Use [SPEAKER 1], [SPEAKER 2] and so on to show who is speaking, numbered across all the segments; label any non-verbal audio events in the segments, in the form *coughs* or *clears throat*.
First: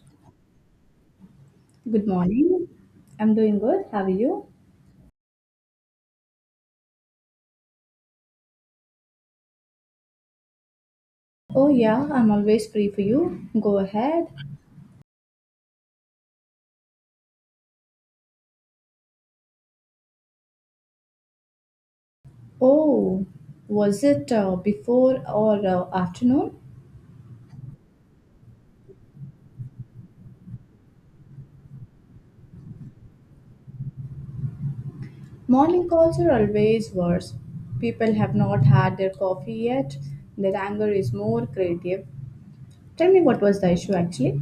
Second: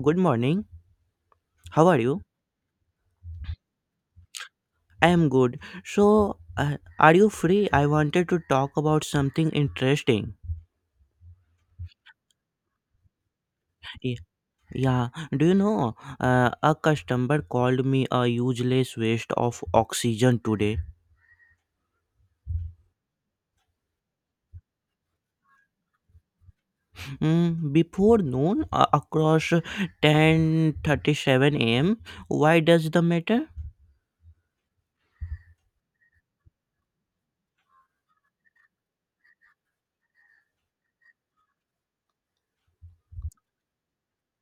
[SPEAKER 1] Good morning. How are
[SPEAKER 2] Good
[SPEAKER 1] you?
[SPEAKER 2] morning. I'm doing good. How are you?
[SPEAKER 1] I am good. So, are you free? I wanted to talk about something interesting.
[SPEAKER 2] Oh, yeah, I'm always free for you. Go
[SPEAKER 1] Ye-
[SPEAKER 2] ahead.
[SPEAKER 1] Yeah, do you know? A customer called me a useless waste of oxygen today.
[SPEAKER 2] Oh, was it before or afternoon?
[SPEAKER 1] Mm, before noon, across 10:37 a.m. Why does the matter?
[SPEAKER 2] Morning calls are always worse. People have not had their coffee yet. Their anger is more creative. Tell me what was the issue actually?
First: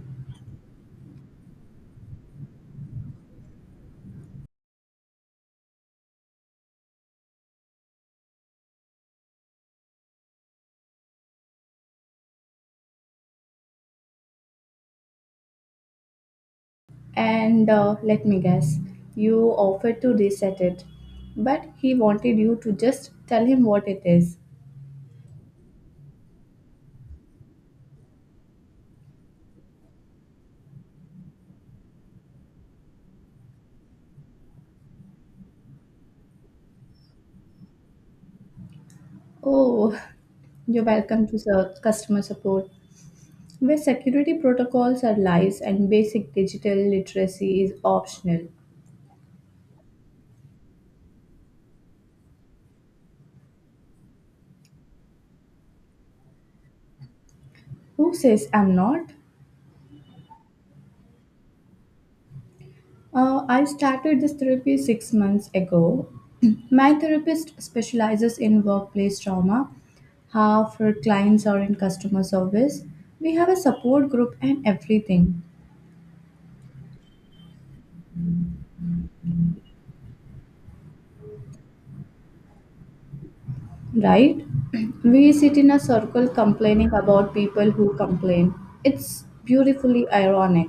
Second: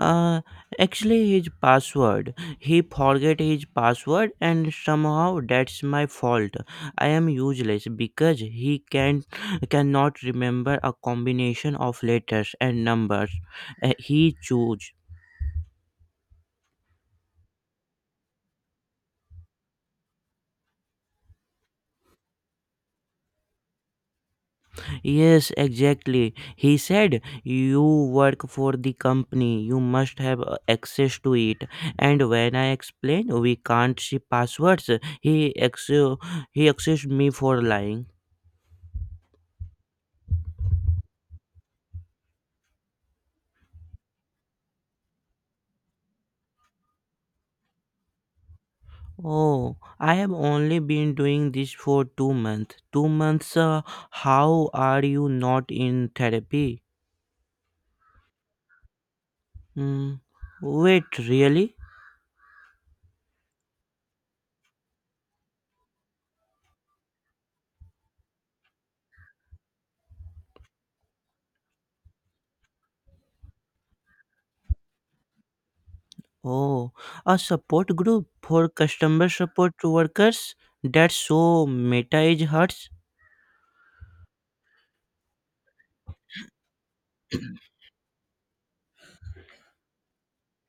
[SPEAKER 1] Uh, actually, his password. He forget his password, and somehow that's my fault. I am useless because he cannot remember a combination of letters and numbers. He chose.
[SPEAKER 2] And let me guess, you offered to reset it, but he wanted you to just tell him what it is.
[SPEAKER 1] Yes, exactly. He said you work for the company. You must have access to it. And when I explained we can't see passwords, he ex- he accused me for lying.
[SPEAKER 2] Oh, you're welcome to the customer support, where security protocols are lies and basic digital literacy is optional.
[SPEAKER 1] Oh, I have only been doing this for 2 months. 2 months? How are you not in therapy?
[SPEAKER 2] Who says I'm not?
[SPEAKER 1] Hmm. Wait, really?
[SPEAKER 2] I started this therapy 6 months ago. *clears throat* My therapist specializes in workplace trauma. Half her clients are in customer service. We have a support group and everything.
[SPEAKER 1] Oh, a support group for customer support workers? That's so meta it hurts.
[SPEAKER 2] Right? *clears throat* We sit in a circle complaining about people who complain. It's beautifully ironic.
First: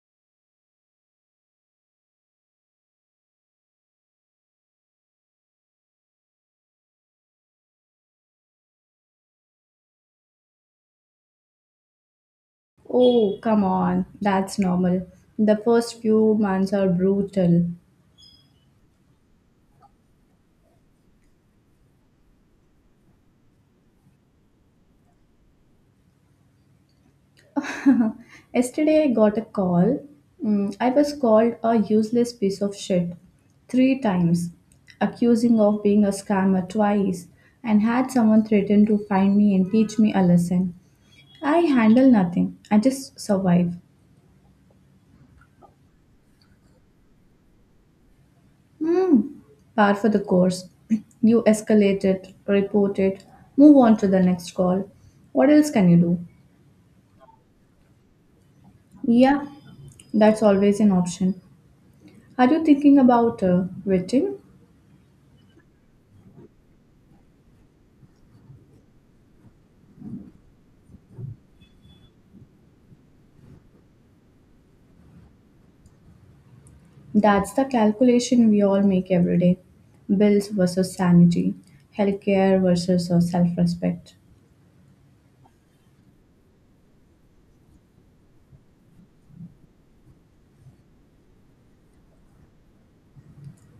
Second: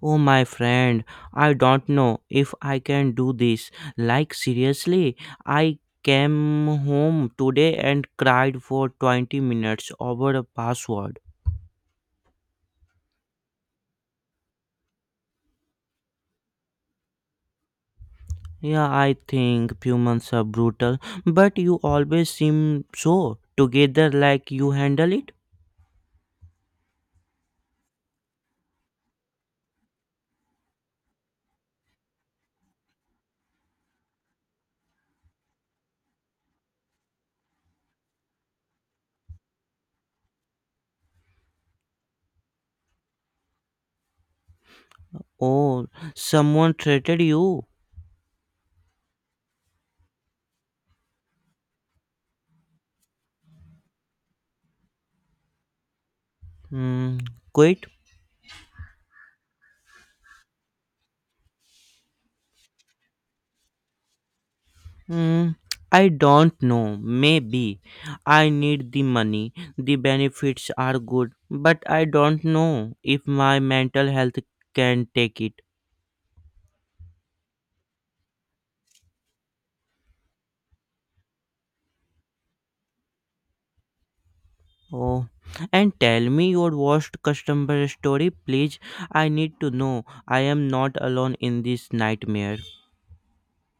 [SPEAKER 1] Oh, my friend, I don't know if I can do this. Like, seriously, I came home today and cried for 20 minutes over a password.
[SPEAKER 2] Oh, come on, that's normal. The first few months are brutal.
[SPEAKER 1] Yeah, I think humans are brutal, but you always seem so together like you handle it.
[SPEAKER 2] *laughs* Yesterday, I got a call. I was called a useless piece of shit three times, accusing of being a scammer twice, and had someone threaten to find me and teach me a lesson. I handle nothing, I just survive.
[SPEAKER 1] Oh, someone threatened you.
[SPEAKER 2] Hmm, par for the course. *clears throat* You escalate it, report it, move on to the next call. What else can you do?
[SPEAKER 1] Hmm, quit?
[SPEAKER 2] Yeah, that's always an option. Are you thinking about quitting?
[SPEAKER 1] Hmm, I don't know. Maybe. I need the money. The benefits are good, but I don't know if my mental health can take it.
[SPEAKER 2] That's the calculation we all make every day, bills versus sanity, healthcare versus self respect.
[SPEAKER 1] Oh, and tell me your worst customer story, please. I need to know. I am not alone in this nightmare.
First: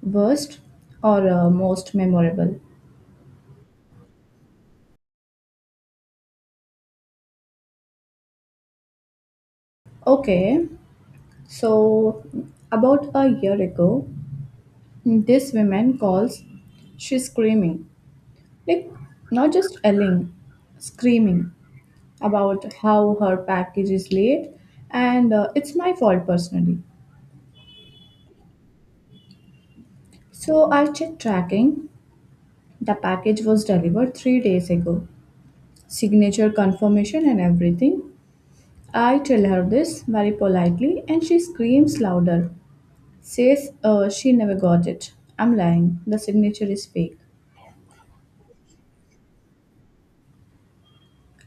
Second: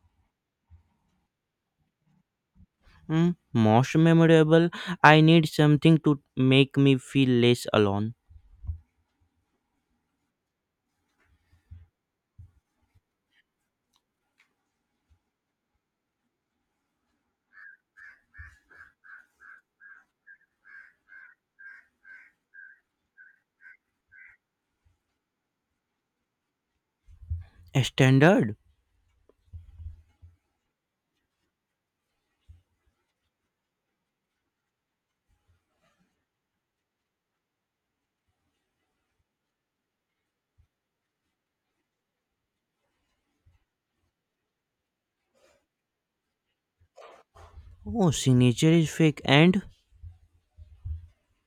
[SPEAKER 2] Worst or most memorable?
[SPEAKER 1] Mm, most memorable. I need something to make me feel less alone.
[SPEAKER 2] Okay, so about a year ago, this woman calls, she's screaming. Like, not just yelling, screaming about how her package is late and it's my fault personally.
[SPEAKER 1] Standard.
[SPEAKER 2] So I checked tracking. The package was delivered 3 days ago. Signature confirmation and everything. I tell her this very politely and she screams louder. Says she never got it. I'm lying. The signature is fake.
[SPEAKER 1] Oh, signature is fake. And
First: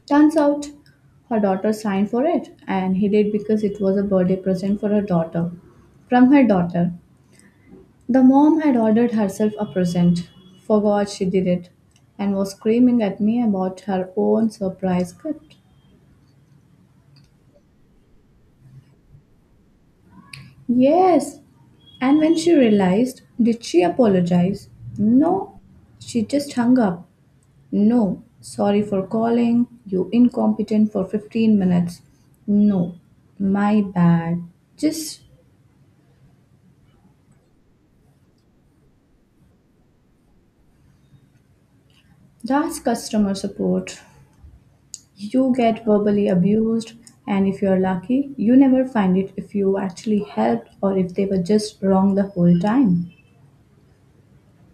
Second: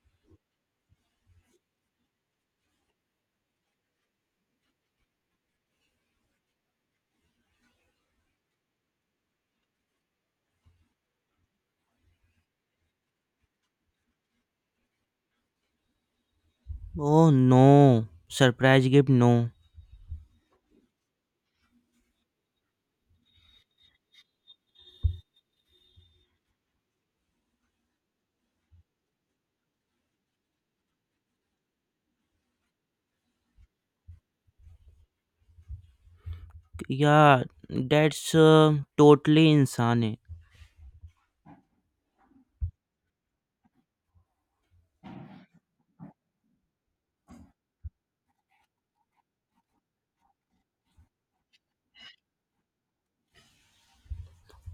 [SPEAKER 2] Turns out her daughter signed for it, and he did because it was a birthday present for her daughter. From her daughter. The mom had ordered herself a present, forgot she did it, and was screaming at me about her own surprise gift.
[SPEAKER 1] oh no, surprise gift no.
[SPEAKER 2] Yes, and when she realized, did she apologize? No, she just hung up. No, sorry for calling, you incompetent for 15 minutes. No, my bad. Just.
[SPEAKER 1] Yeah, that's totally insane. है.
[SPEAKER 2] That's customer support. You get verbally abused, and if you're lucky, you never find it if you actually helped or if they were just wrong the whole time.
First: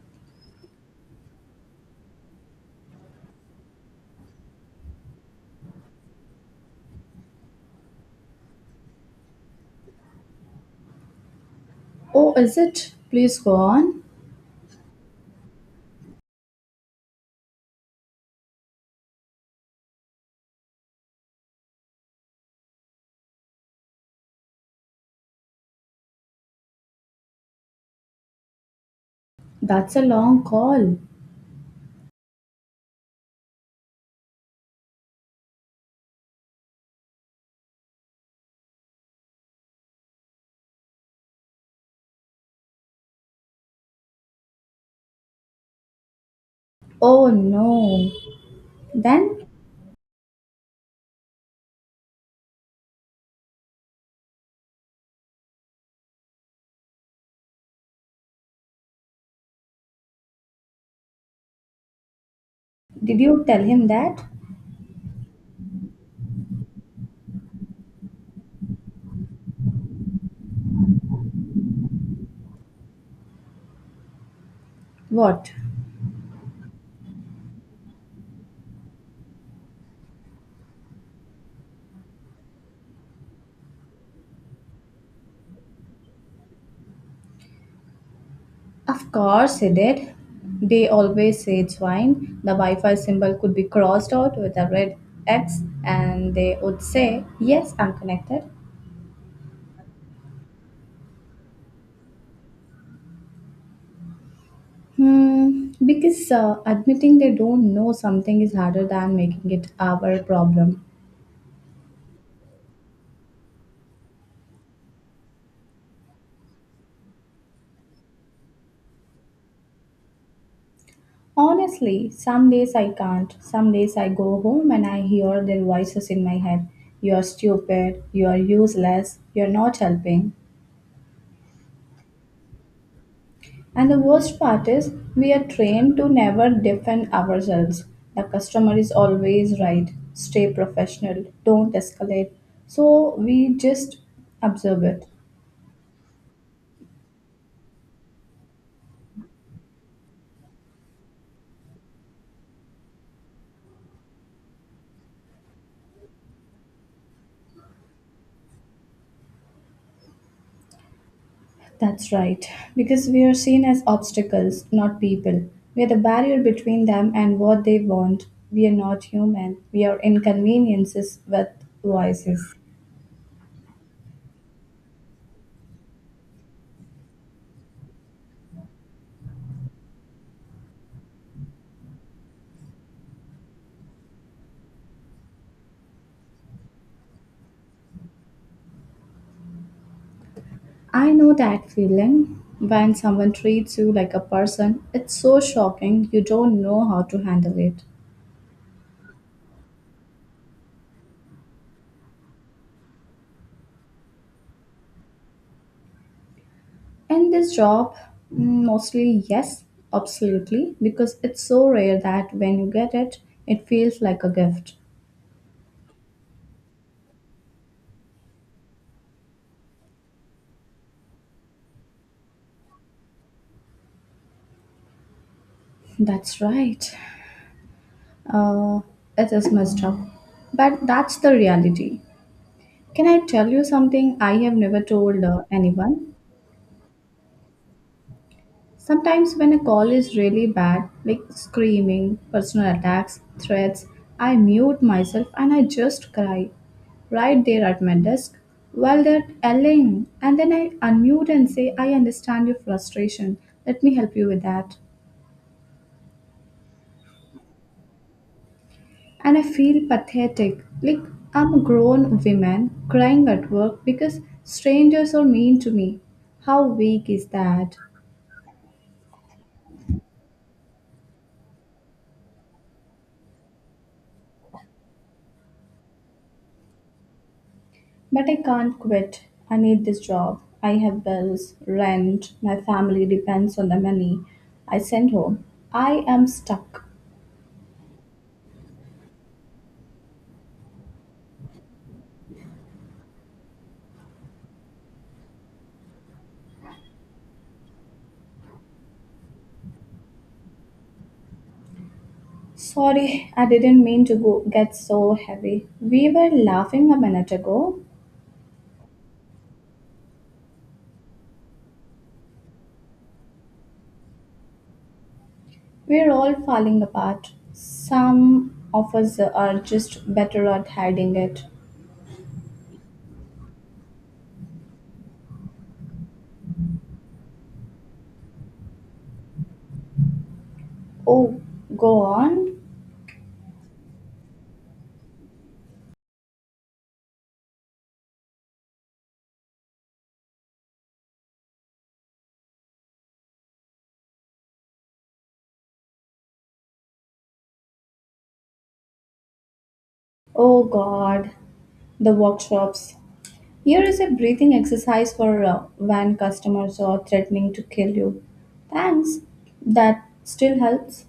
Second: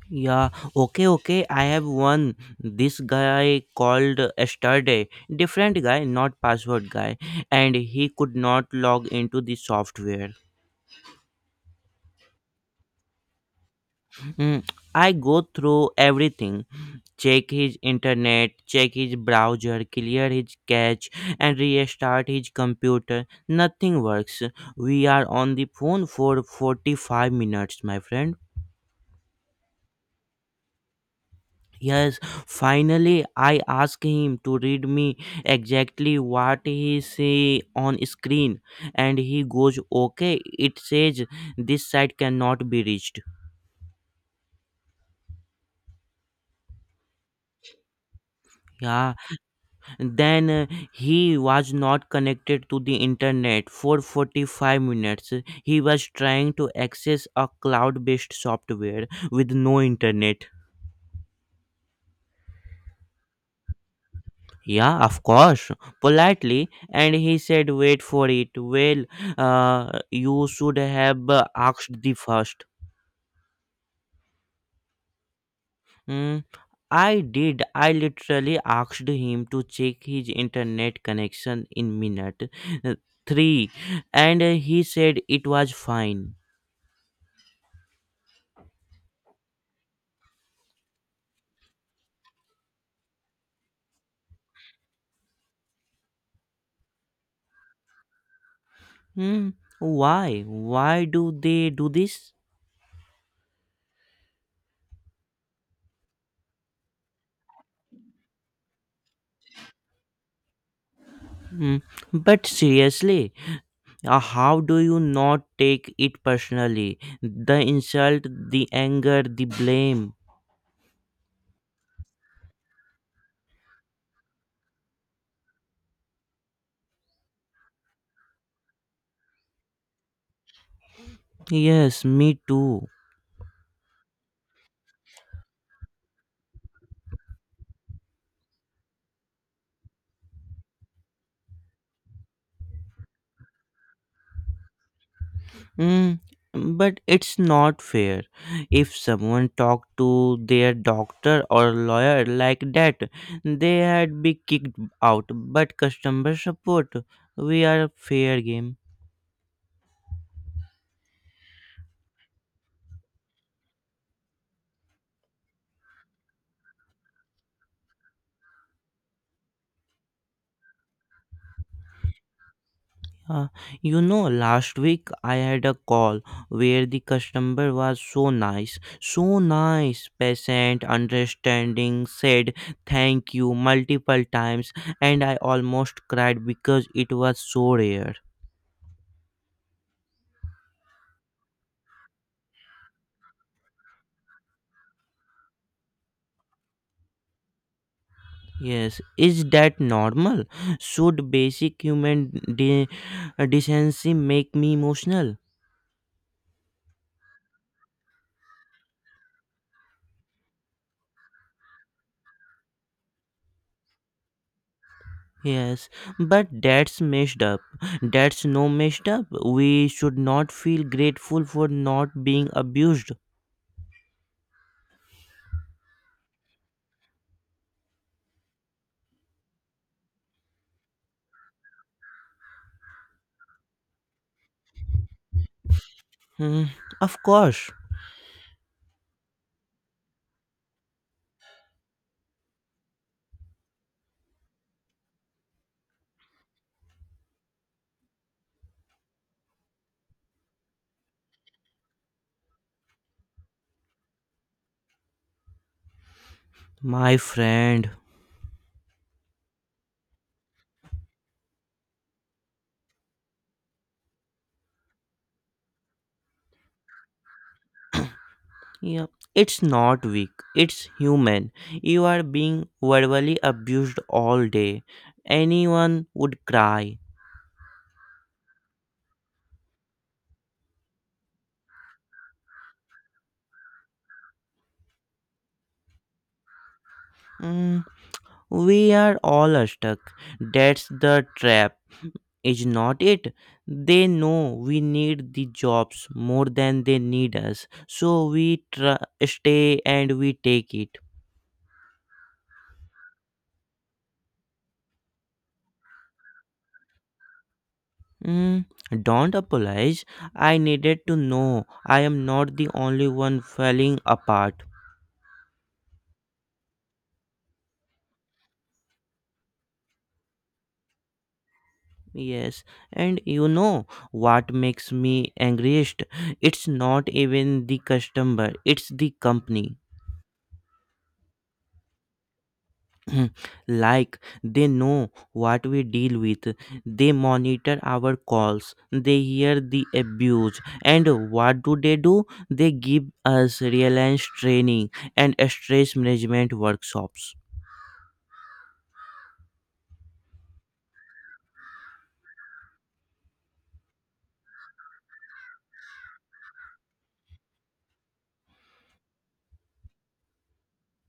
[SPEAKER 1] Yeah, okay, okay. I have one. This guy called yesterday. Different guy, not password guy, and he could not log into the software.
[SPEAKER 2] Oh, is it? Please go on.
[SPEAKER 1] Mm, I go through everything, check his internet, check his browser, clear his cache, and restart his computer. Nothing works. We are on the phone for 45 minutes, my friend.
[SPEAKER 2] That's a long call.
[SPEAKER 1] Yes, finally I asked him to read me exactly what he see on screen, and he goes, okay, it says this site cannot be reached.
[SPEAKER 2] Oh no.
[SPEAKER 1] Yeah.
[SPEAKER 2] Then,
[SPEAKER 1] Then he was not connected to the internet for 45 minutes. He was trying to access a cloud based software with no internet.
[SPEAKER 2] did you tell him that?
[SPEAKER 1] Yeah, of course, politely. And he said, wait for it. Well, you should have asked the first.
[SPEAKER 2] What?
[SPEAKER 1] Hmm, I did. I literally asked him to check his internet connection in minute uh, 3, and he said it was fine.
[SPEAKER 2] Of course he did. They always say it's fine. The Wi Fi symbol could be crossed out with a red X and they would say, "Yes, I'm connected."
[SPEAKER 1] Hmm. Why? Why do they do this?
[SPEAKER 2] Hmm, because admitting they don't know something is harder than making it our problem.
[SPEAKER 1] Hmm. But seriously, how do you not take it personally? The insult, the anger, the blame.
[SPEAKER 2] Honestly, some days I can't. Some days I go home and I hear their voices in my head. You're stupid, you're useless, you're not helping.
[SPEAKER 1] Yes, me too.
[SPEAKER 2] And the worst part is, we are trained to never defend ourselves. The customer is always right. Stay professional, don't escalate. So we just observe it.
[SPEAKER 1] Hmm. But it's not fair. If someone talked to their doctor or lawyer like that, they had be kicked out. But customer support, we are fair game.
[SPEAKER 2] That's right, because we are seen as obstacles, not people. We are the barrier between them and what they want. We are not human, we are inconveniences with voices.
[SPEAKER 1] Uh, you know, last week I had a call where the customer was so nice, patient, understanding, said thank you multiple times, and I almost cried because it was so rare.
[SPEAKER 2] I know that feeling. When someone treats you like a person, it's so shocking you don't know how to handle it.
[SPEAKER 1] Yes, is that normal? Should basic human de- decency make me emotional?
[SPEAKER 2] In this job, mm, mostly yes, absolutely, because it's so rare that when you get it, it feels like a gift.
[SPEAKER 1] Yes, but that's messed up. That's no messed up. We should not feel grateful for not being abused.
[SPEAKER 2] That's right. Uh, it is messed up. But that's the reality. Can I tell you something I have never told anyone?
[SPEAKER 1] Hmm, of course,
[SPEAKER 2] Sometimes when a call is really bad, like screaming, personal attacks, threats, I mute myself and I just cry right there at my desk while they're yelling. And then I unmute and say, "I understand your frustration. Let me help you with that."
[SPEAKER 1] my friend.
[SPEAKER 2] And I feel pathetic. Like I'm a grown woman crying at work because strangers are mean to me. How weak is that?
[SPEAKER 1] Yeah, it's not weak. It's human. You are being verbally abused all day. Anyone would cry.
[SPEAKER 2] But I can't quit. I need this job. I have bills, rent, my family depends on the money I send home. I am stuck.
[SPEAKER 1] Hmm, we are all stuck. That's the trap, is not it? They know we need the jobs more than they need us, so we stay and we take it.
[SPEAKER 2] Sorry, I didn't mean to go get so heavy. We were laughing a minute ago.
[SPEAKER 1] Mm, don't apologize. I needed to know I am not the only one falling apart.
[SPEAKER 2] We're all falling apart. Some of us are just better at hiding it.
[SPEAKER 1] Yes, and you know what makes me angriest? It's not even the customer, it's the company.
[SPEAKER 2] Oh, go on.
[SPEAKER 1] *clears throat* Mhm. Like, they know what we deal with, they monitor our calls, they hear the abuse, and what do they do? They give us reliance training and stress management workshops.
[SPEAKER 2] Oh, God. The workshops. Here is a breathing exercise for when customers are threatening to kill you. Thanks. That still helps.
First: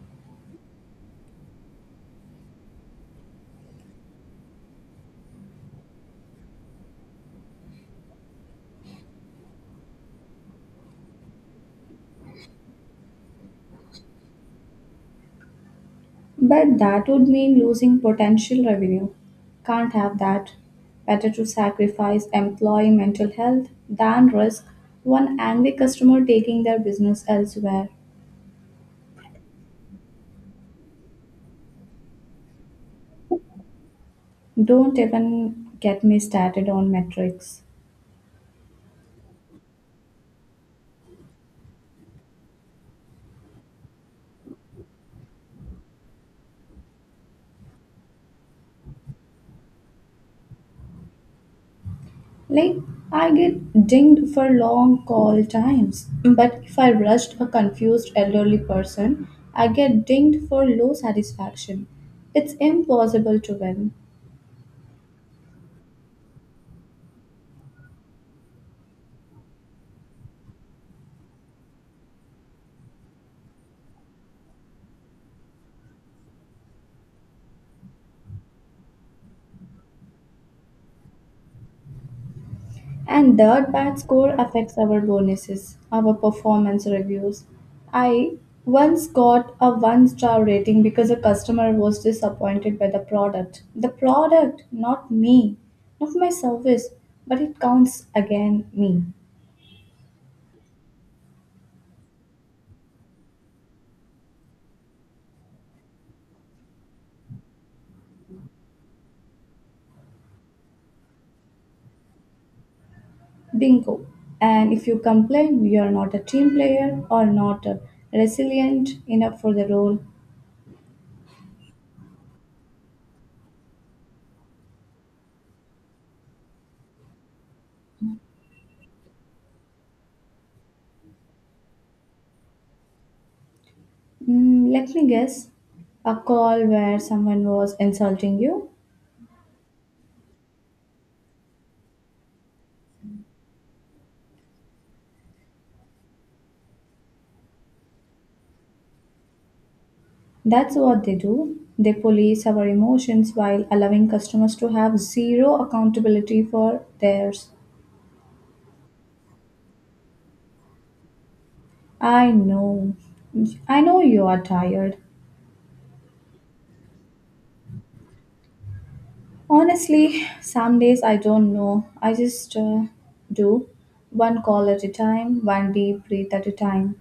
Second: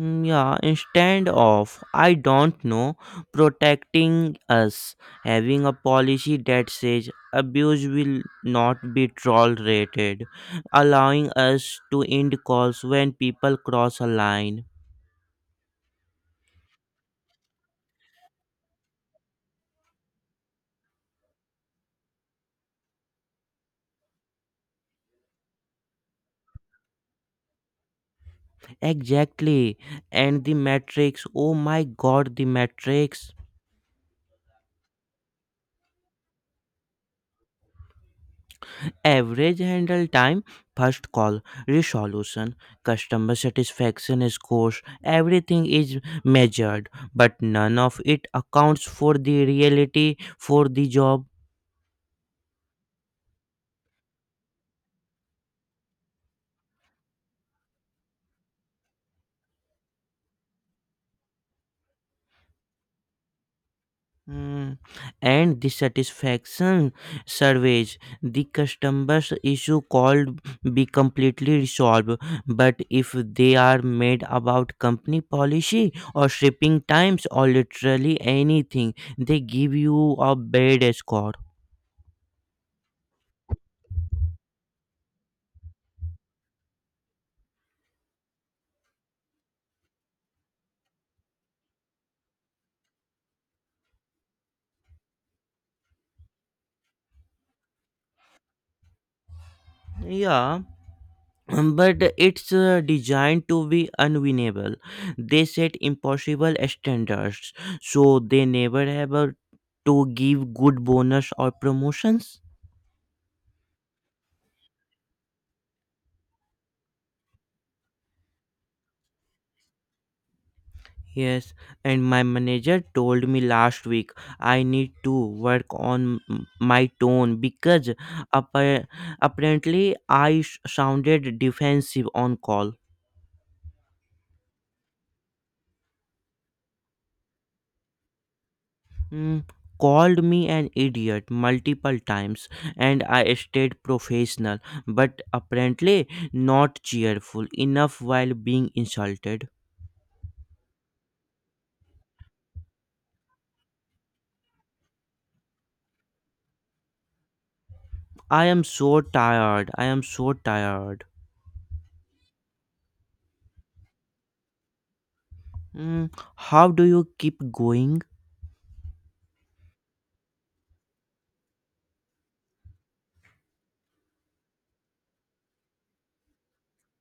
[SPEAKER 1] Mm, yeah, instead of, I don't know, protecting us, having a policy that says abuse will not be tolerated, allowing us to end calls when people cross a line.
[SPEAKER 2] But that would mean losing potential revenue. Can't have that. Better to sacrifice employee mental health than risk one angry customer taking their business elsewhere.
[SPEAKER 1] Exactly. And the matrix. Oh my god, the matrix.
[SPEAKER 2] Don't even get me started on metrics.
[SPEAKER 1] Average handle time, first call, resolution, customer satisfaction scores, everything is measured, but none of it accounts for the reality for the job.
[SPEAKER 2] Like, I get dinged for long call times, but if I rushed a confused elderly person, I get dinged for low satisfaction. It's impossible to win.
[SPEAKER 1] Mm. And dissatisfaction surveys, the customers issue called be completely resolved. But if they are made about company policy or shipping times or literally anything, they give you a bad score.
[SPEAKER 2] And that bad score affects our bonuses, our performance reviews. I once got a one star rating because a customer was disappointed by the product. The product, not me, not my service, but it counts again me.
[SPEAKER 1] Yeah. But it's designed to be unwinnable. They set impossible standards, so they never have to give good bonus or promotions.
[SPEAKER 2] Bingo. And if you complain you're not a team player or not resilient enough for the role,
[SPEAKER 1] Yes, and my manager told me last week I need to work on my tone because appa- apparently I sounded defensive on call.
[SPEAKER 2] mm, let me guess, a call where someone was insulting you.
[SPEAKER 1] Mm, called me an idiot multiple times, and I stayed professional but apparently not cheerful enough while being insulted.
[SPEAKER 2] That's what they do. They police our emotions while allowing customers to have zero accountability for theirs.
[SPEAKER 1] I am so tired. I am so tired.
[SPEAKER 2] I know. I know you are tired.
[SPEAKER 1] Mm, how do you keep going?
[SPEAKER 2] Honestly, some days I don't know. I just do one call at a time, one deep breath at a time.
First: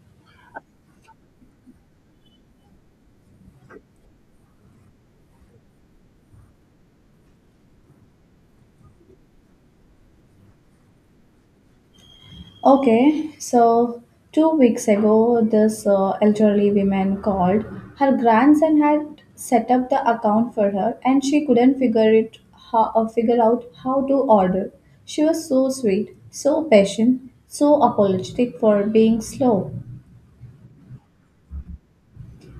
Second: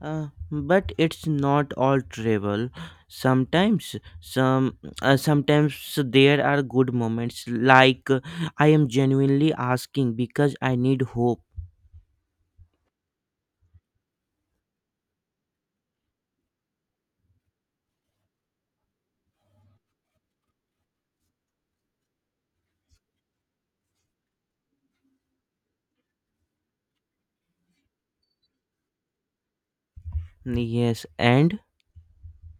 [SPEAKER 1] But it's not all travel. Sometimes, sometimes there are good moments. Like, I am genuinely asking because I need hope.
[SPEAKER 2] Okay, so 2 weeks ago, this elderly woman called. Her grandson had set up the account for her, and she couldn't figure out how to order. She was so sweet, so patient, so apologetic for being slow.
[SPEAKER 1] Yes, and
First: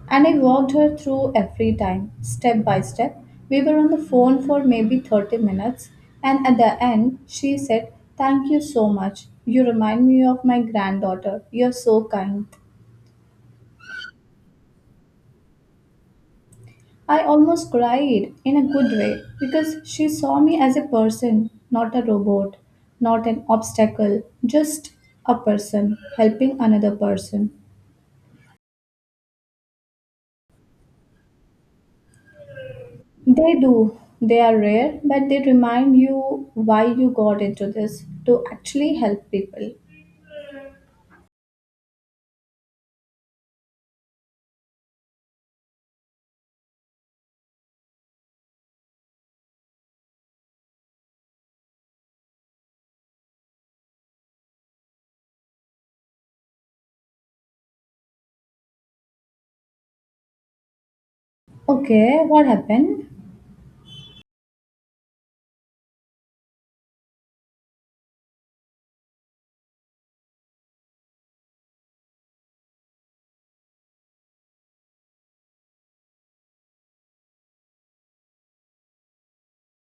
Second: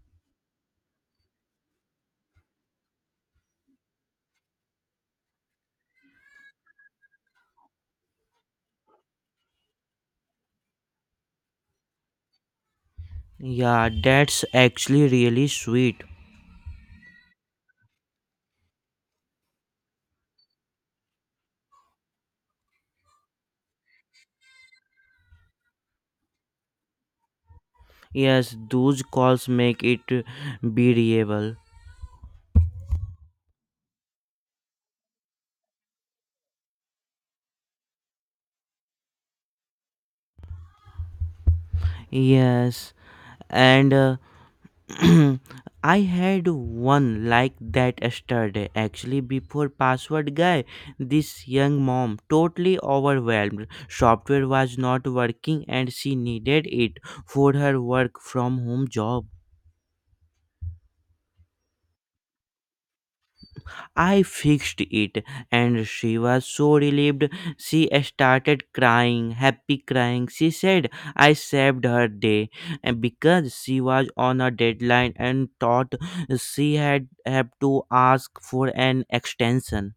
[SPEAKER 2] And I walked her through every time, step by step. We were on the phone for maybe 30 minutes, and at the end, she said, "Thank you so much. You remind me of my granddaughter. You're so kind."
[SPEAKER 1] yeah, that's actually really sweet.
[SPEAKER 2] I almost cried in a good way because she saw me as a person, not a robot, not an obstacle, just a person helping another person.
[SPEAKER 1] Yes, those calls make it bearable.
[SPEAKER 2] They do. They are rare, but they remind you why you got into this to actually help people.
[SPEAKER 1] Yes, and *clears throat* I had one like that yesterday. Actually, before password guy, this young mom totally overwhelmed. Software was not working and she needed it for her work from home job.
[SPEAKER 2] Okay, what happened?
[SPEAKER 1] I fixed it, and she was so relieved. She started crying, happy crying. She said I saved her day, and because she was on a deadline and thought she had have to ask for an extension.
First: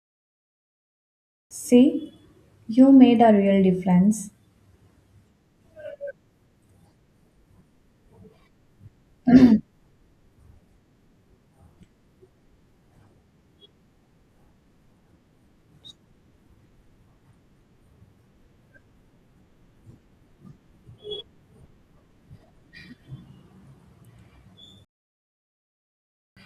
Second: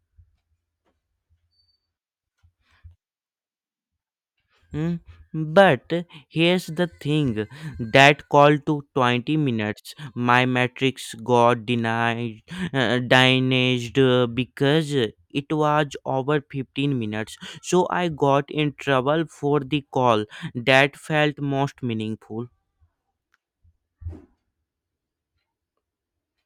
[SPEAKER 2] See, you made a real difference.
[SPEAKER 1] Hmm, but here's the thing, that call to 20 minutes. My matrix got denied, dynaged because it was over 15 minutes. So I got in trouble for the call that felt most meaningful.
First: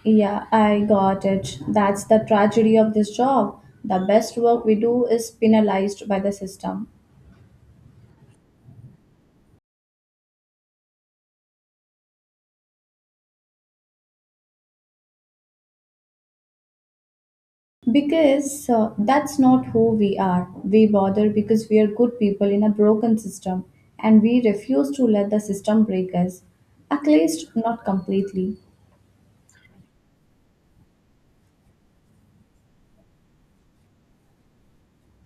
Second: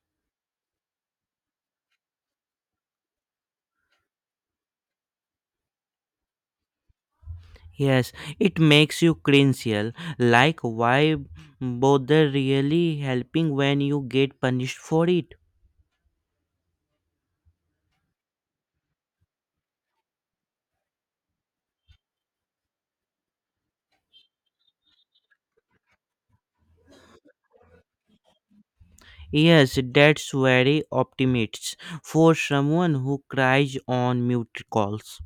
[SPEAKER 2] Yeah, I got it. That's the tragedy of this job. The best work we do is penalized by the system.
[SPEAKER 1] Yes, it makes you cringe. Yeah. Like, why bother really helping when you get punished for it?
[SPEAKER 2] Because that's not who we are. We bother because we are good people in a broken system and we refuse to let the system break us, at least not completely.
[SPEAKER 1] Yes, that's very optimist for someone who cries on mute calls.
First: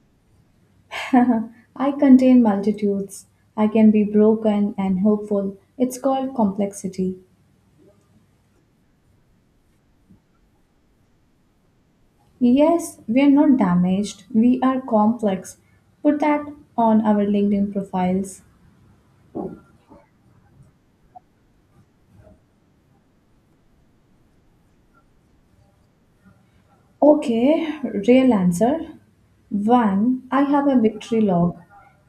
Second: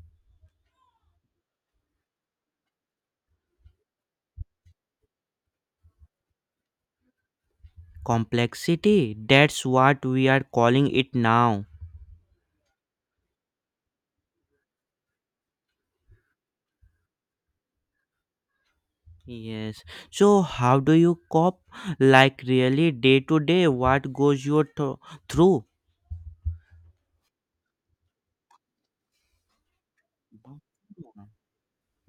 [SPEAKER 2] *laughs* I contain multitudes. I can be broken and hopeful. It's called complexity.
[SPEAKER 1] Complexity, that's what we are calling it now.
[SPEAKER 2] Yes, we are not damaged. We are complex. Put that on our LinkedIn profiles.
[SPEAKER 1] Yes. So how do you cope, like, really day to day, what goes your through?
[SPEAKER 2] Okay, real answer. One, I have a victory log.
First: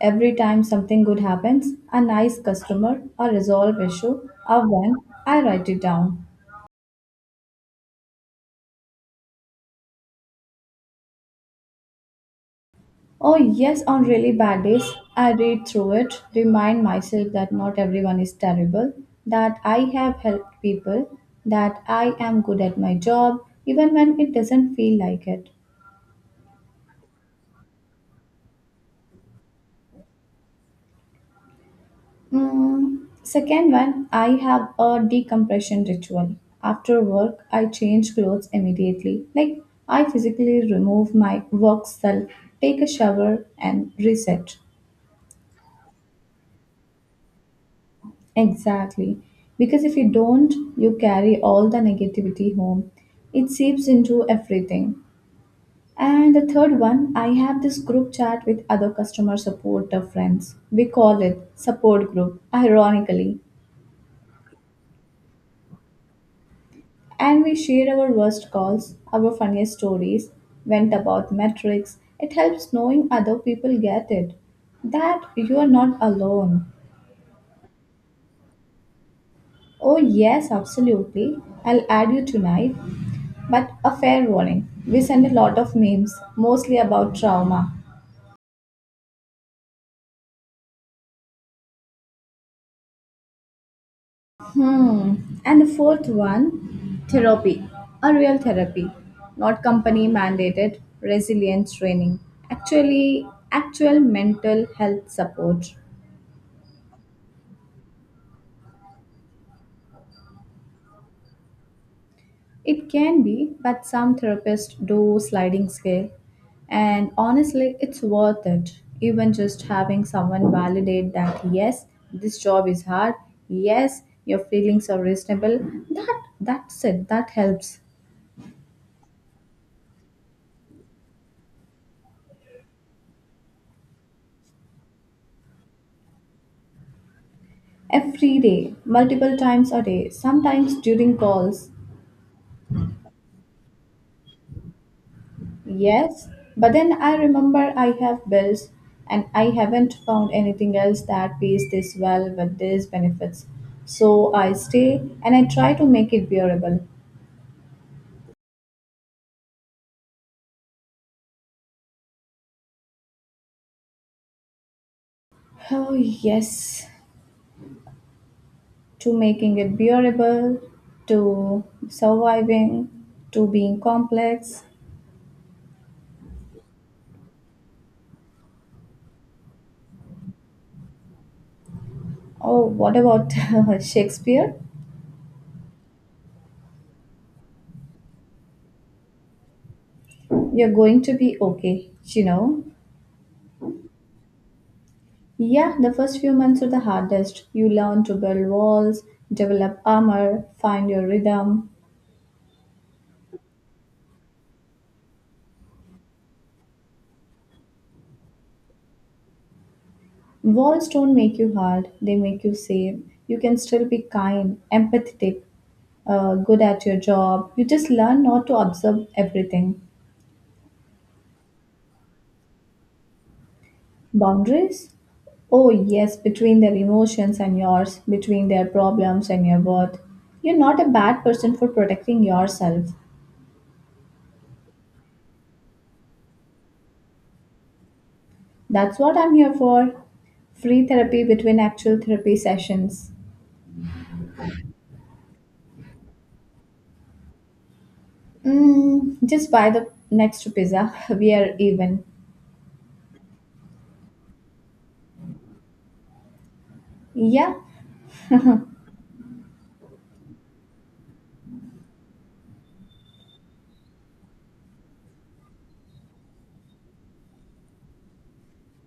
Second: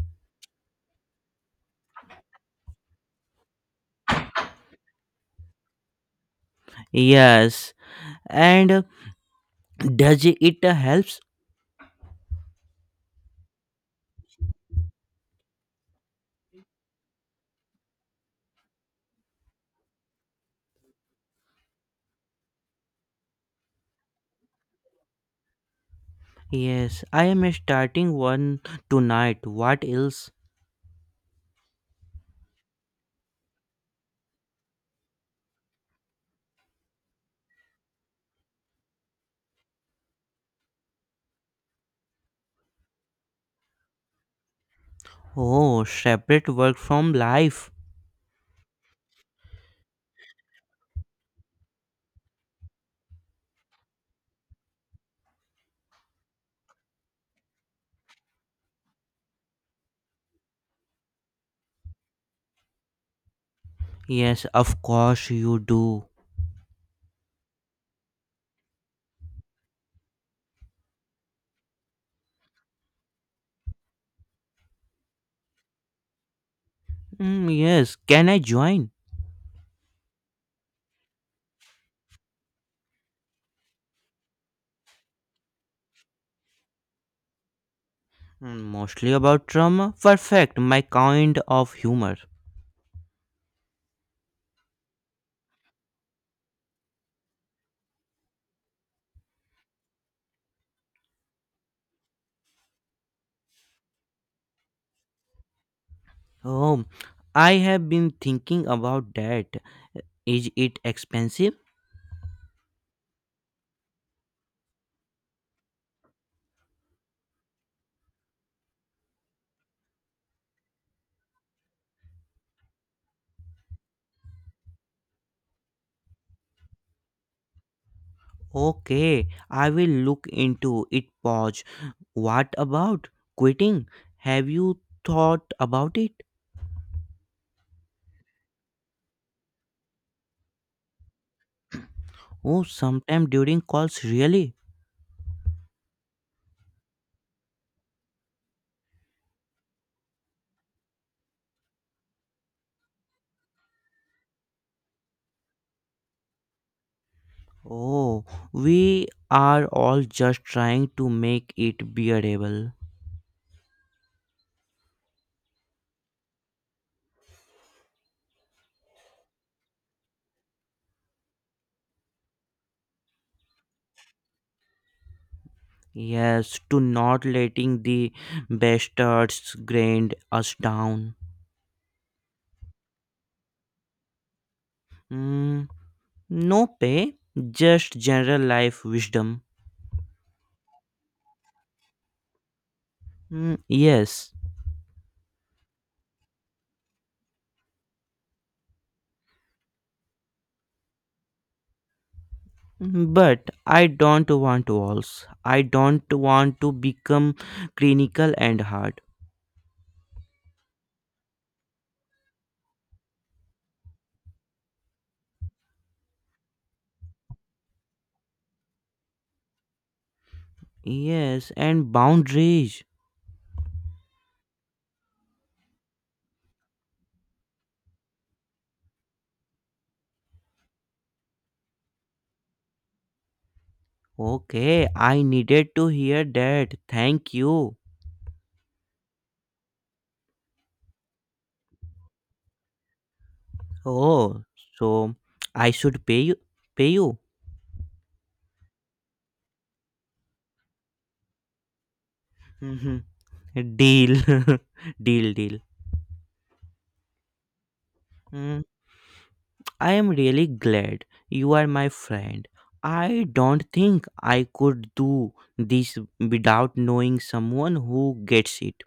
[SPEAKER 2] Every time something good happens, a nice customer, a resolve issue, a win, I write it down.
[SPEAKER 1] Yes. And does it helps?
[SPEAKER 2] Oh, yes, on really bad days, I read through it, remind myself that not everyone is terrible, that I have helped people, that I am good at my job, even when it doesn't feel like it.
[SPEAKER 1] Yes, I am starting one tonight. What else?
[SPEAKER 2] Mm, second one, I have a decompression ritual. After work, I change clothes immediately. Like, I physically remove my work self, take a shower, and reset.
[SPEAKER 1] Oh, separate work from life.
[SPEAKER 2] Exactly. Because if you don't, you carry all the negativity home. It seeps into everything. And the third one, I have this group chat with other customer support friends. We call it support group, ironically.
[SPEAKER 1] Yes, of course you do.
[SPEAKER 2] And we share our worst calls, our funniest stories, went about metrics. It helps knowing other people get it. That you are not alone.
[SPEAKER 1] Mm, yes, can I join?
[SPEAKER 2] Oh, yes, absolutely. I'll add you tonight. But a fair warning, we send a lot of memes, mostly about trauma.
[SPEAKER 1] Mm, mostly about trauma. Perfect, my kind of humor.
[SPEAKER 2] Hmm. And the fourth one, therapy. A real therapy, not company mandated resilience training. Actual mental health support.
[SPEAKER 1] Oh, I have been thinking about that. Is it expensive?
[SPEAKER 2] It can be, but some therapists do sliding scale. And honestly, it's worth it. Even just having someone validate that yes, this job is hard, yes, your feelings are reasonable, that's it, that helps.
[SPEAKER 1] Okay, I will look into it. Pause. What about quitting? Have you thought about it?
[SPEAKER 2] Every day, multiple times a day, sometimes during calls.
[SPEAKER 1] Oh, sometime during calls, really?
[SPEAKER 2] Yes, but then I remember I have bills and I haven't found anything else that pays this well with these benefits. So I stay and I try to make it bearable.
[SPEAKER 1] Oh, we are all just trying to make it bearable.
[SPEAKER 2] Oh, yes, to making it bearable, to surviving, to being complex.
[SPEAKER 1] Yes, to not letting the bastards grind us down.
[SPEAKER 2] Oh, what about *laughs* Shakespeare?
[SPEAKER 1] Mm, no pay, just general life wisdom.
[SPEAKER 2] You're going to be okay, you know.
[SPEAKER 1] Mm, yes,
[SPEAKER 2] Yeah, the first few months are the hardest. You learn to build walls, develop armor, find your rhythm.
[SPEAKER 1] but I don't want walls. I don't want to become clinical and hard.
[SPEAKER 2] Walls don't make you hard, they make you safe. You can still be kind, empathetic, good at your job. You just learn not to observe everything.
[SPEAKER 1] Yes, and boundaries.
[SPEAKER 2] Boundaries? Oh, yes, between their emotions and yours, between their problems and your worth. You're not a bad person for protecting yourself.
[SPEAKER 1] Okay, I needed to hear that. Thank you.
[SPEAKER 2] That's what I'm here for. Free therapy between actual therapy sessions.
[SPEAKER 1] Oh, so I should pay you. Pay you.
[SPEAKER 2] Just buy the next pizza. *laughs* We are even.
[SPEAKER 1] *laughs* Deal, *laughs* deal, deal.
[SPEAKER 2] Yeah,
[SPEAKER 1] Mm, I am really glad you are my friend. I don't think I could do this without knowing someone who gets it.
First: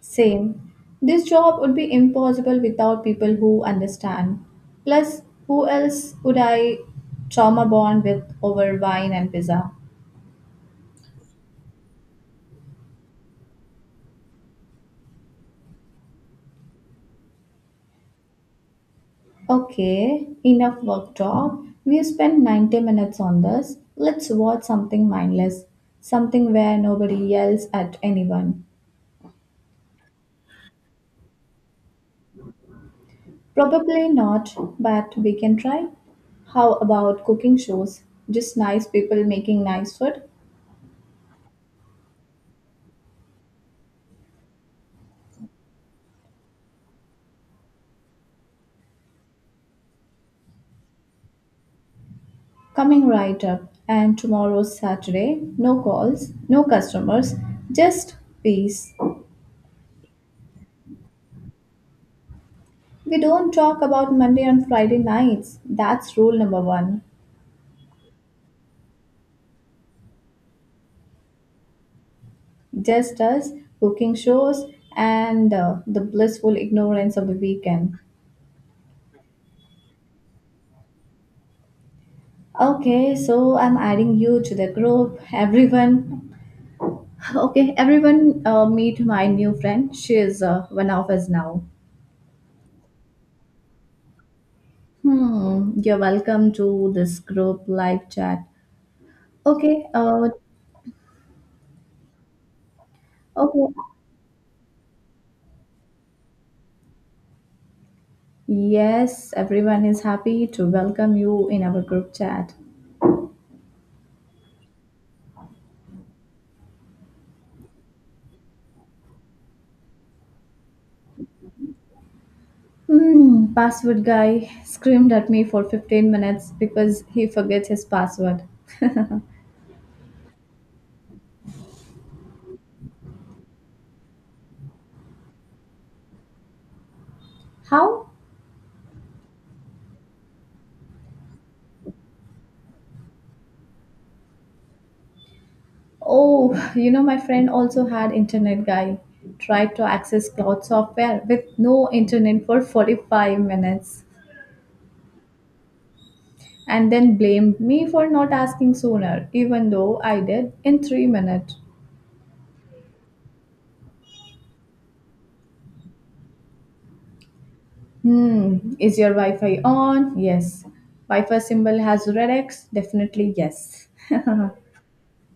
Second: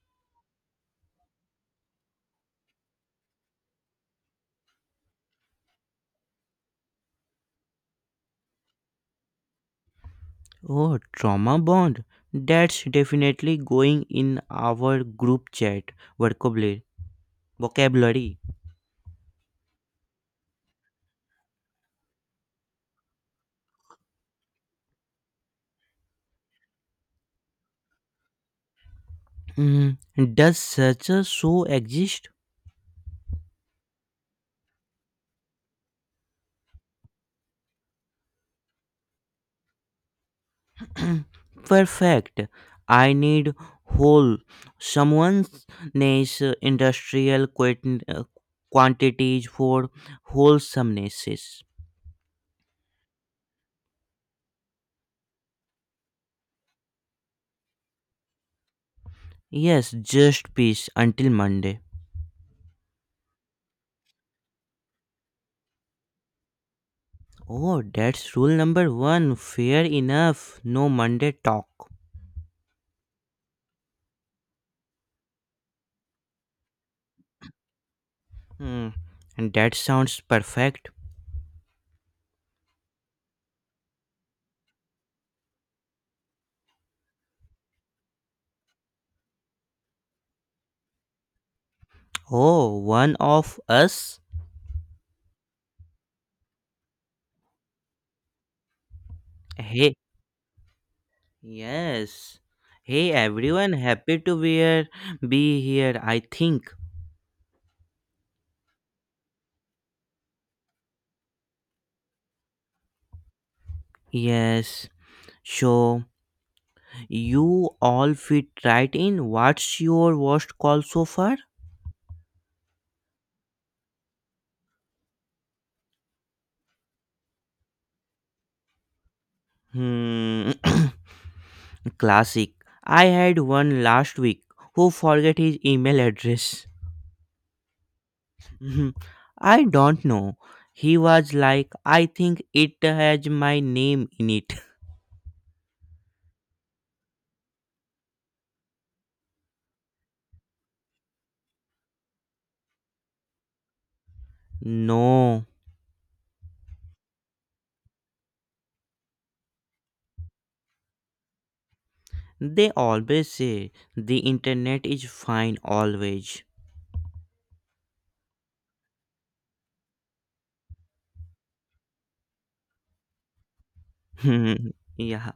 [SPEAKER 2] same. This job would be impossible without people who understand. Plus, who else would I trauma bond with over wine and pizza?
[SPEAKER 1] Oh, trauma bond. That's definitely going in our group chat vocabulary. Vocabulary.
[SPEAKER 2] Okay, enough work talk. We spent 90 minutes on this. Let's watch something mindless, something where nobody yells at anyone.
[SPEAKER 1] Mm, does such a show exist?
[SPEAKER 2] Probably not, but we can try. How about cooking shows? Just nice people making nice food?
[SPEAKER 1] *clears throat* Perfect. I need whole someone's nice industrial quantities for wholesomenesses.
[SPEAKER 2] Coming right up. And tomorrow's Saturday, no calls, no customers, just peace.
[SPEAKER 1] Yes, just peace until Monday.
[SPEAKER 2] We don't talk about Monday and Friday nights. That's rule number one.
[SPEAKER 1] Oh, that's rule number one. Fair enough. No Monday talk.
[SPEAKER 2] Just us, cooking shows, and the blissful ignorance of the weekend.
[SPEAKER 1] Hmm. And that sounds perfect.
[SPEAKER 2] Okay, so I'm adding you to the group. Everyone Okay, everyone, meet my new friend. She is one of us now.
[SPEAKER 1] Oh, one of us?
[SPEAKER 2] Hmm, you're welcome to this group live chat. Okay,
[SPEAKER 1] Hey,
[SPEAKER 2] uh,
[SPEAKER 1] yes. Hey
[SPEAKER 2] okay.
[SPEAKER 1] everyone, happy to be here. Be here, I think.
[SPEAKER 2] Yes, everyone is happy to welcome you in our group chat.
[SPEAKER 1] Yes. So you all fit right in. What's your worst call so far?
[SPEAKER 2] Hmm, password guy screamed at me for 15 minutes because he forgets his password.
[SPEAKER 1] Hmm, *coughs* *clears throat* classic. I had one last week who forget his email address.
[SPEAKER 2] *laughs* How?
[SPEAKER 1] Mhm. I don't know. He was like, I think it has my name in it. *laughs*
[SPEAKER 2] Oh, you know, my friend also had internet guy. Tried to access cloud software with no internet for 45 minutes
[SPEAKER 1] No,
[SPEAKER 2] and then blamed me for not asking sooner, even though I did in 3 minutes.
[SPEAKER 1] they always say the internet is fine always.
[SPEAKER 2] Hmm, is your Wi Fi on? Yes. Wi Fi symbol has red X? Definitely yes. *laughs*
[SPEAKER 1] *laughs* Yeah,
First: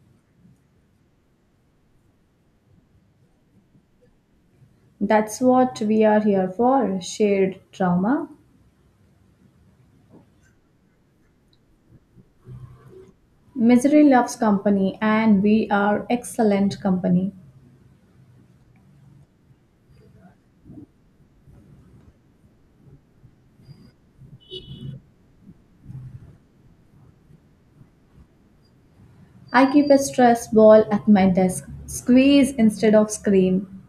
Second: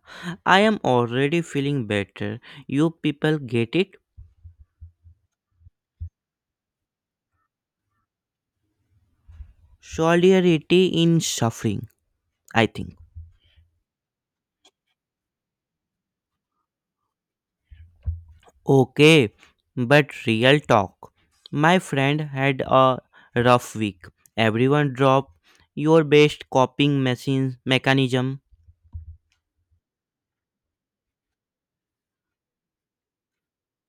[SPEAKER 1] I am already feeling better. You people get it?
[SPEAKER 2] That's what we are here for, shared trauma.
[SPEAKER 1] Solidarity in suffering, I think.
[SPEAKER 2] Misery loves company, and we are excellent company.
[SPEAKER 1] Okay, but real talk. My friend had a rough week. Everyone drop your best coping machine mechanism.
[SPEAKER 2] I keep a stress ball at my desk, squeeze instead of scream.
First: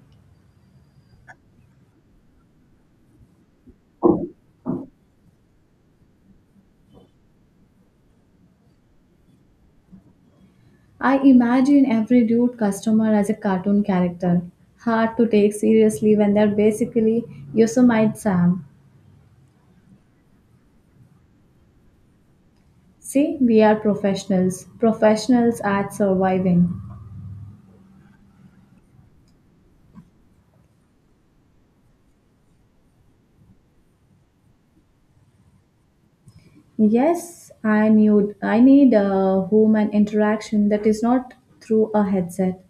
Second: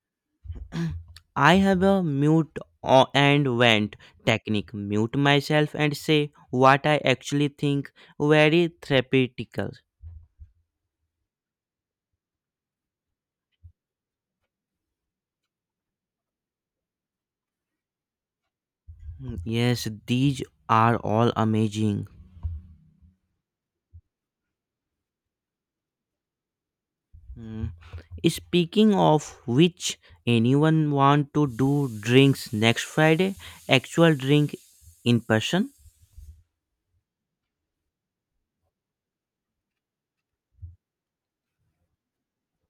[SPEAKER 1] I have a mute and vent technique. Mute myself and say what I actually think. Very therapeutical.
[SPEAKER 2] I imagine every rude customer as a cartoon character, hard to take seriously when they're basically Yosemite Sam.
[SPEAKER 1] Yes, these are all amazing.
[SPEAKER 2] See, we are professionals, professionals at surviving.
[SPEAKER 1] Mm. Speaking of which, anyone want to do drinks next Friday? Actual drink in person?
[SPEAKER 2] Yes, I need a human interaction that is not through a headset.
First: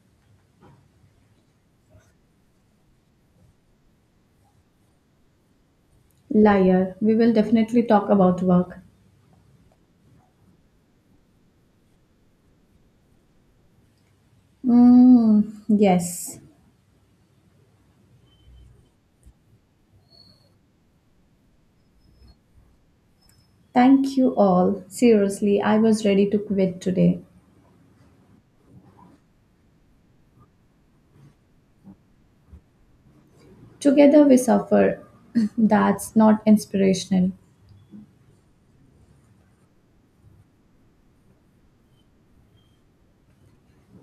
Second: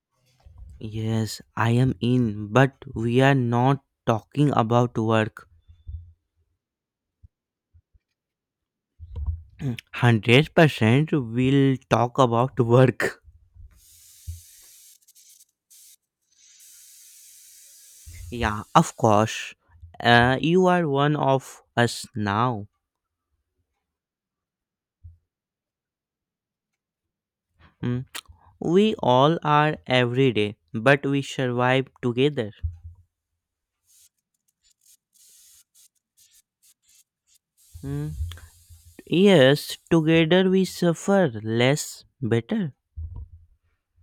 [SPEAKER 1] Yes, I am in, but we are not talking about work.
[SPEAKER 2] Liar. We will definitely talk about work.
[SPEAKER 1] 100% we'll talk about work.
[SPEAKER 2] Mm, yes.
[SPEAKER 1] Yeah, of course. You are one of us now.
[SPEAKER 2] Thank you all. Seriously, I was ready to quit today.
[SPEAKER 1] Mm. We all are every day, but we survive together.
[SPEAKER 2] Together we suffer. *laughs* *clears throat* That's not inspirational.
[SPEAKER 1] Hmm. Yes, together we suffer less better.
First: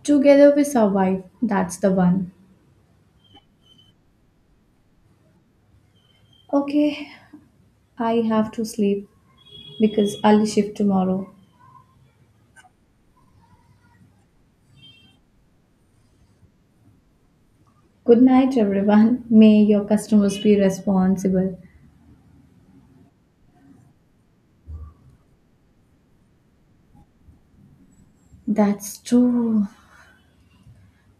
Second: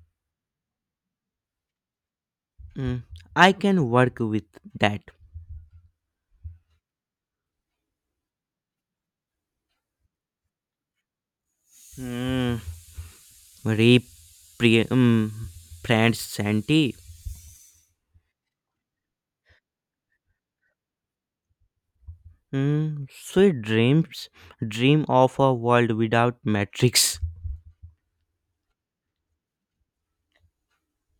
[SPEAKER 2] Together we survive. That's the one.
[SPEAKER 1] Mm, I can work with that.
[SPEAKER 2] Okay, I have to sleep because I'll shift tomorrow.
[SPEAKER 1] Mm, repre- mm, friend Santi.
[SPEAKER 2] Good night, everyone. *laughs* May your customers be responsible.
[SPEAKER 1] Mm, sweet dreams. Dream of a world without matrix.
[SPEAKER 2] That's true.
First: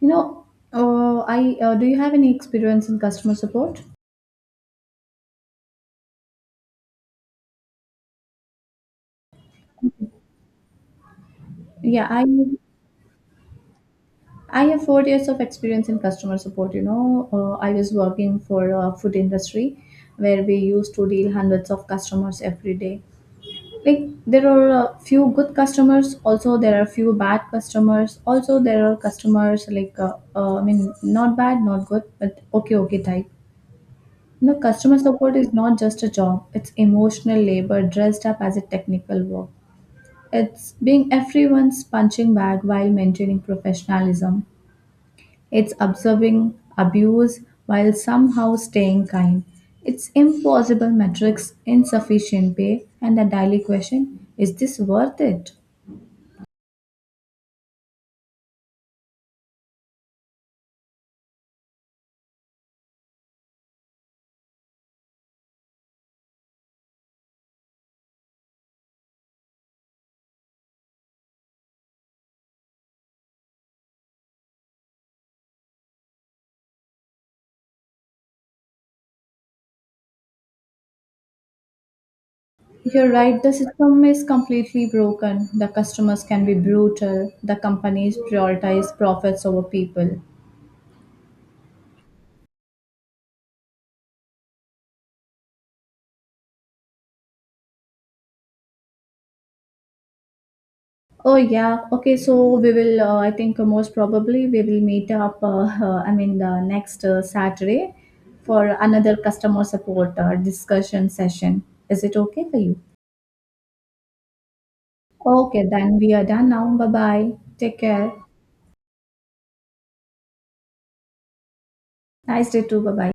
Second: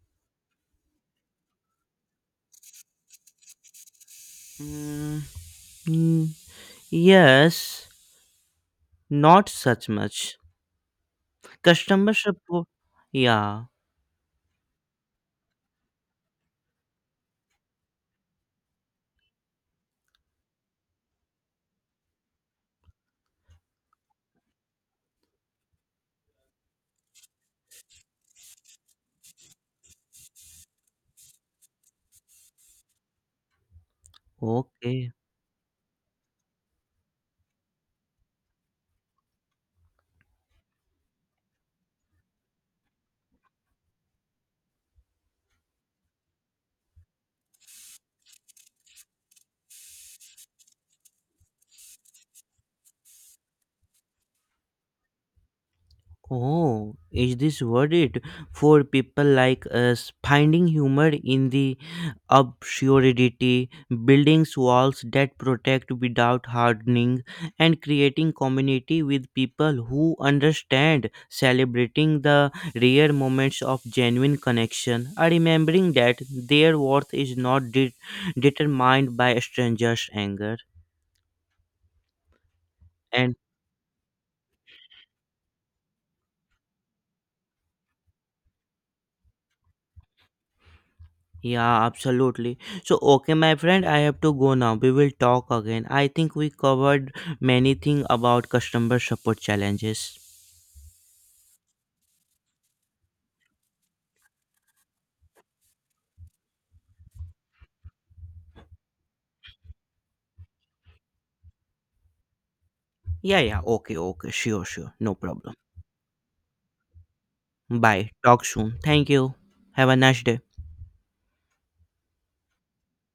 [SPEAKER 2] You know, I do you have any experience in customer support?
[SPEAKER 1] Mm, mm, yes, not such much.
[SPEAKER 2] Yeah,
[SPEAKER 1] Customer
[SPEAKER 2] I
[SPEAKER 1] support. Yeah,
[SPEAKER 2] I have 4 years of experience in customer support. You know, I was working for a food industry where we used to deal hundreds of customers every day. Like there are a few good customers, also there are few bad customers. Also there are customers like I mean, not bad, not good, but okay, okay type. No, customer
[SPEAKER 1] okay.
[SPEAKER 2] support is not just a job; it's emotional labor dressed up as a technical work. It's being everyone's punching bag while maintaining professionalism. It's observing abuse while somehow staying kind. It's impossible metrics, insufficient pay, and the daily question is this worth it?
[SPEAKER 1] Oh, is this worth it for people like us? Finding humor in the absurdity, building walls that protect without hardening, and creating community with people who understand, celebrating the rare moments of genuine connection, are remembering that their worth is not determined by strangers' anger.
[SPEAKER 2] You're
[SPEAKER 1] And
[SPEAKER 2] right, the system is completely broken. The customers can be brutal. The companies prioritize profits over people.
[SPEAKER 1] yeah, absolutely. So, okay, my friend, I have to go now. We will talk again. I think we covered many things about customer support challenges.
[SPEAKER 2] Oh yeah, okay. So we will. I think most probably we will meet up. I mean, the next Saturday for another customer support discussion session. Is it okay for you?
[SPEAKER 1] Yeah, yeah, okay, okay, sure, sure, no problem.
[SPEAKER 2] Okay, then we are done now. Bye bye. Take
[SPEAKER 1] Bye.
[SPEAKER 2] care.
[SPEAKER 1] Talk soon. Thank you. Have a nice day.
[SPEAKER 2] Nice day too. Bye bye.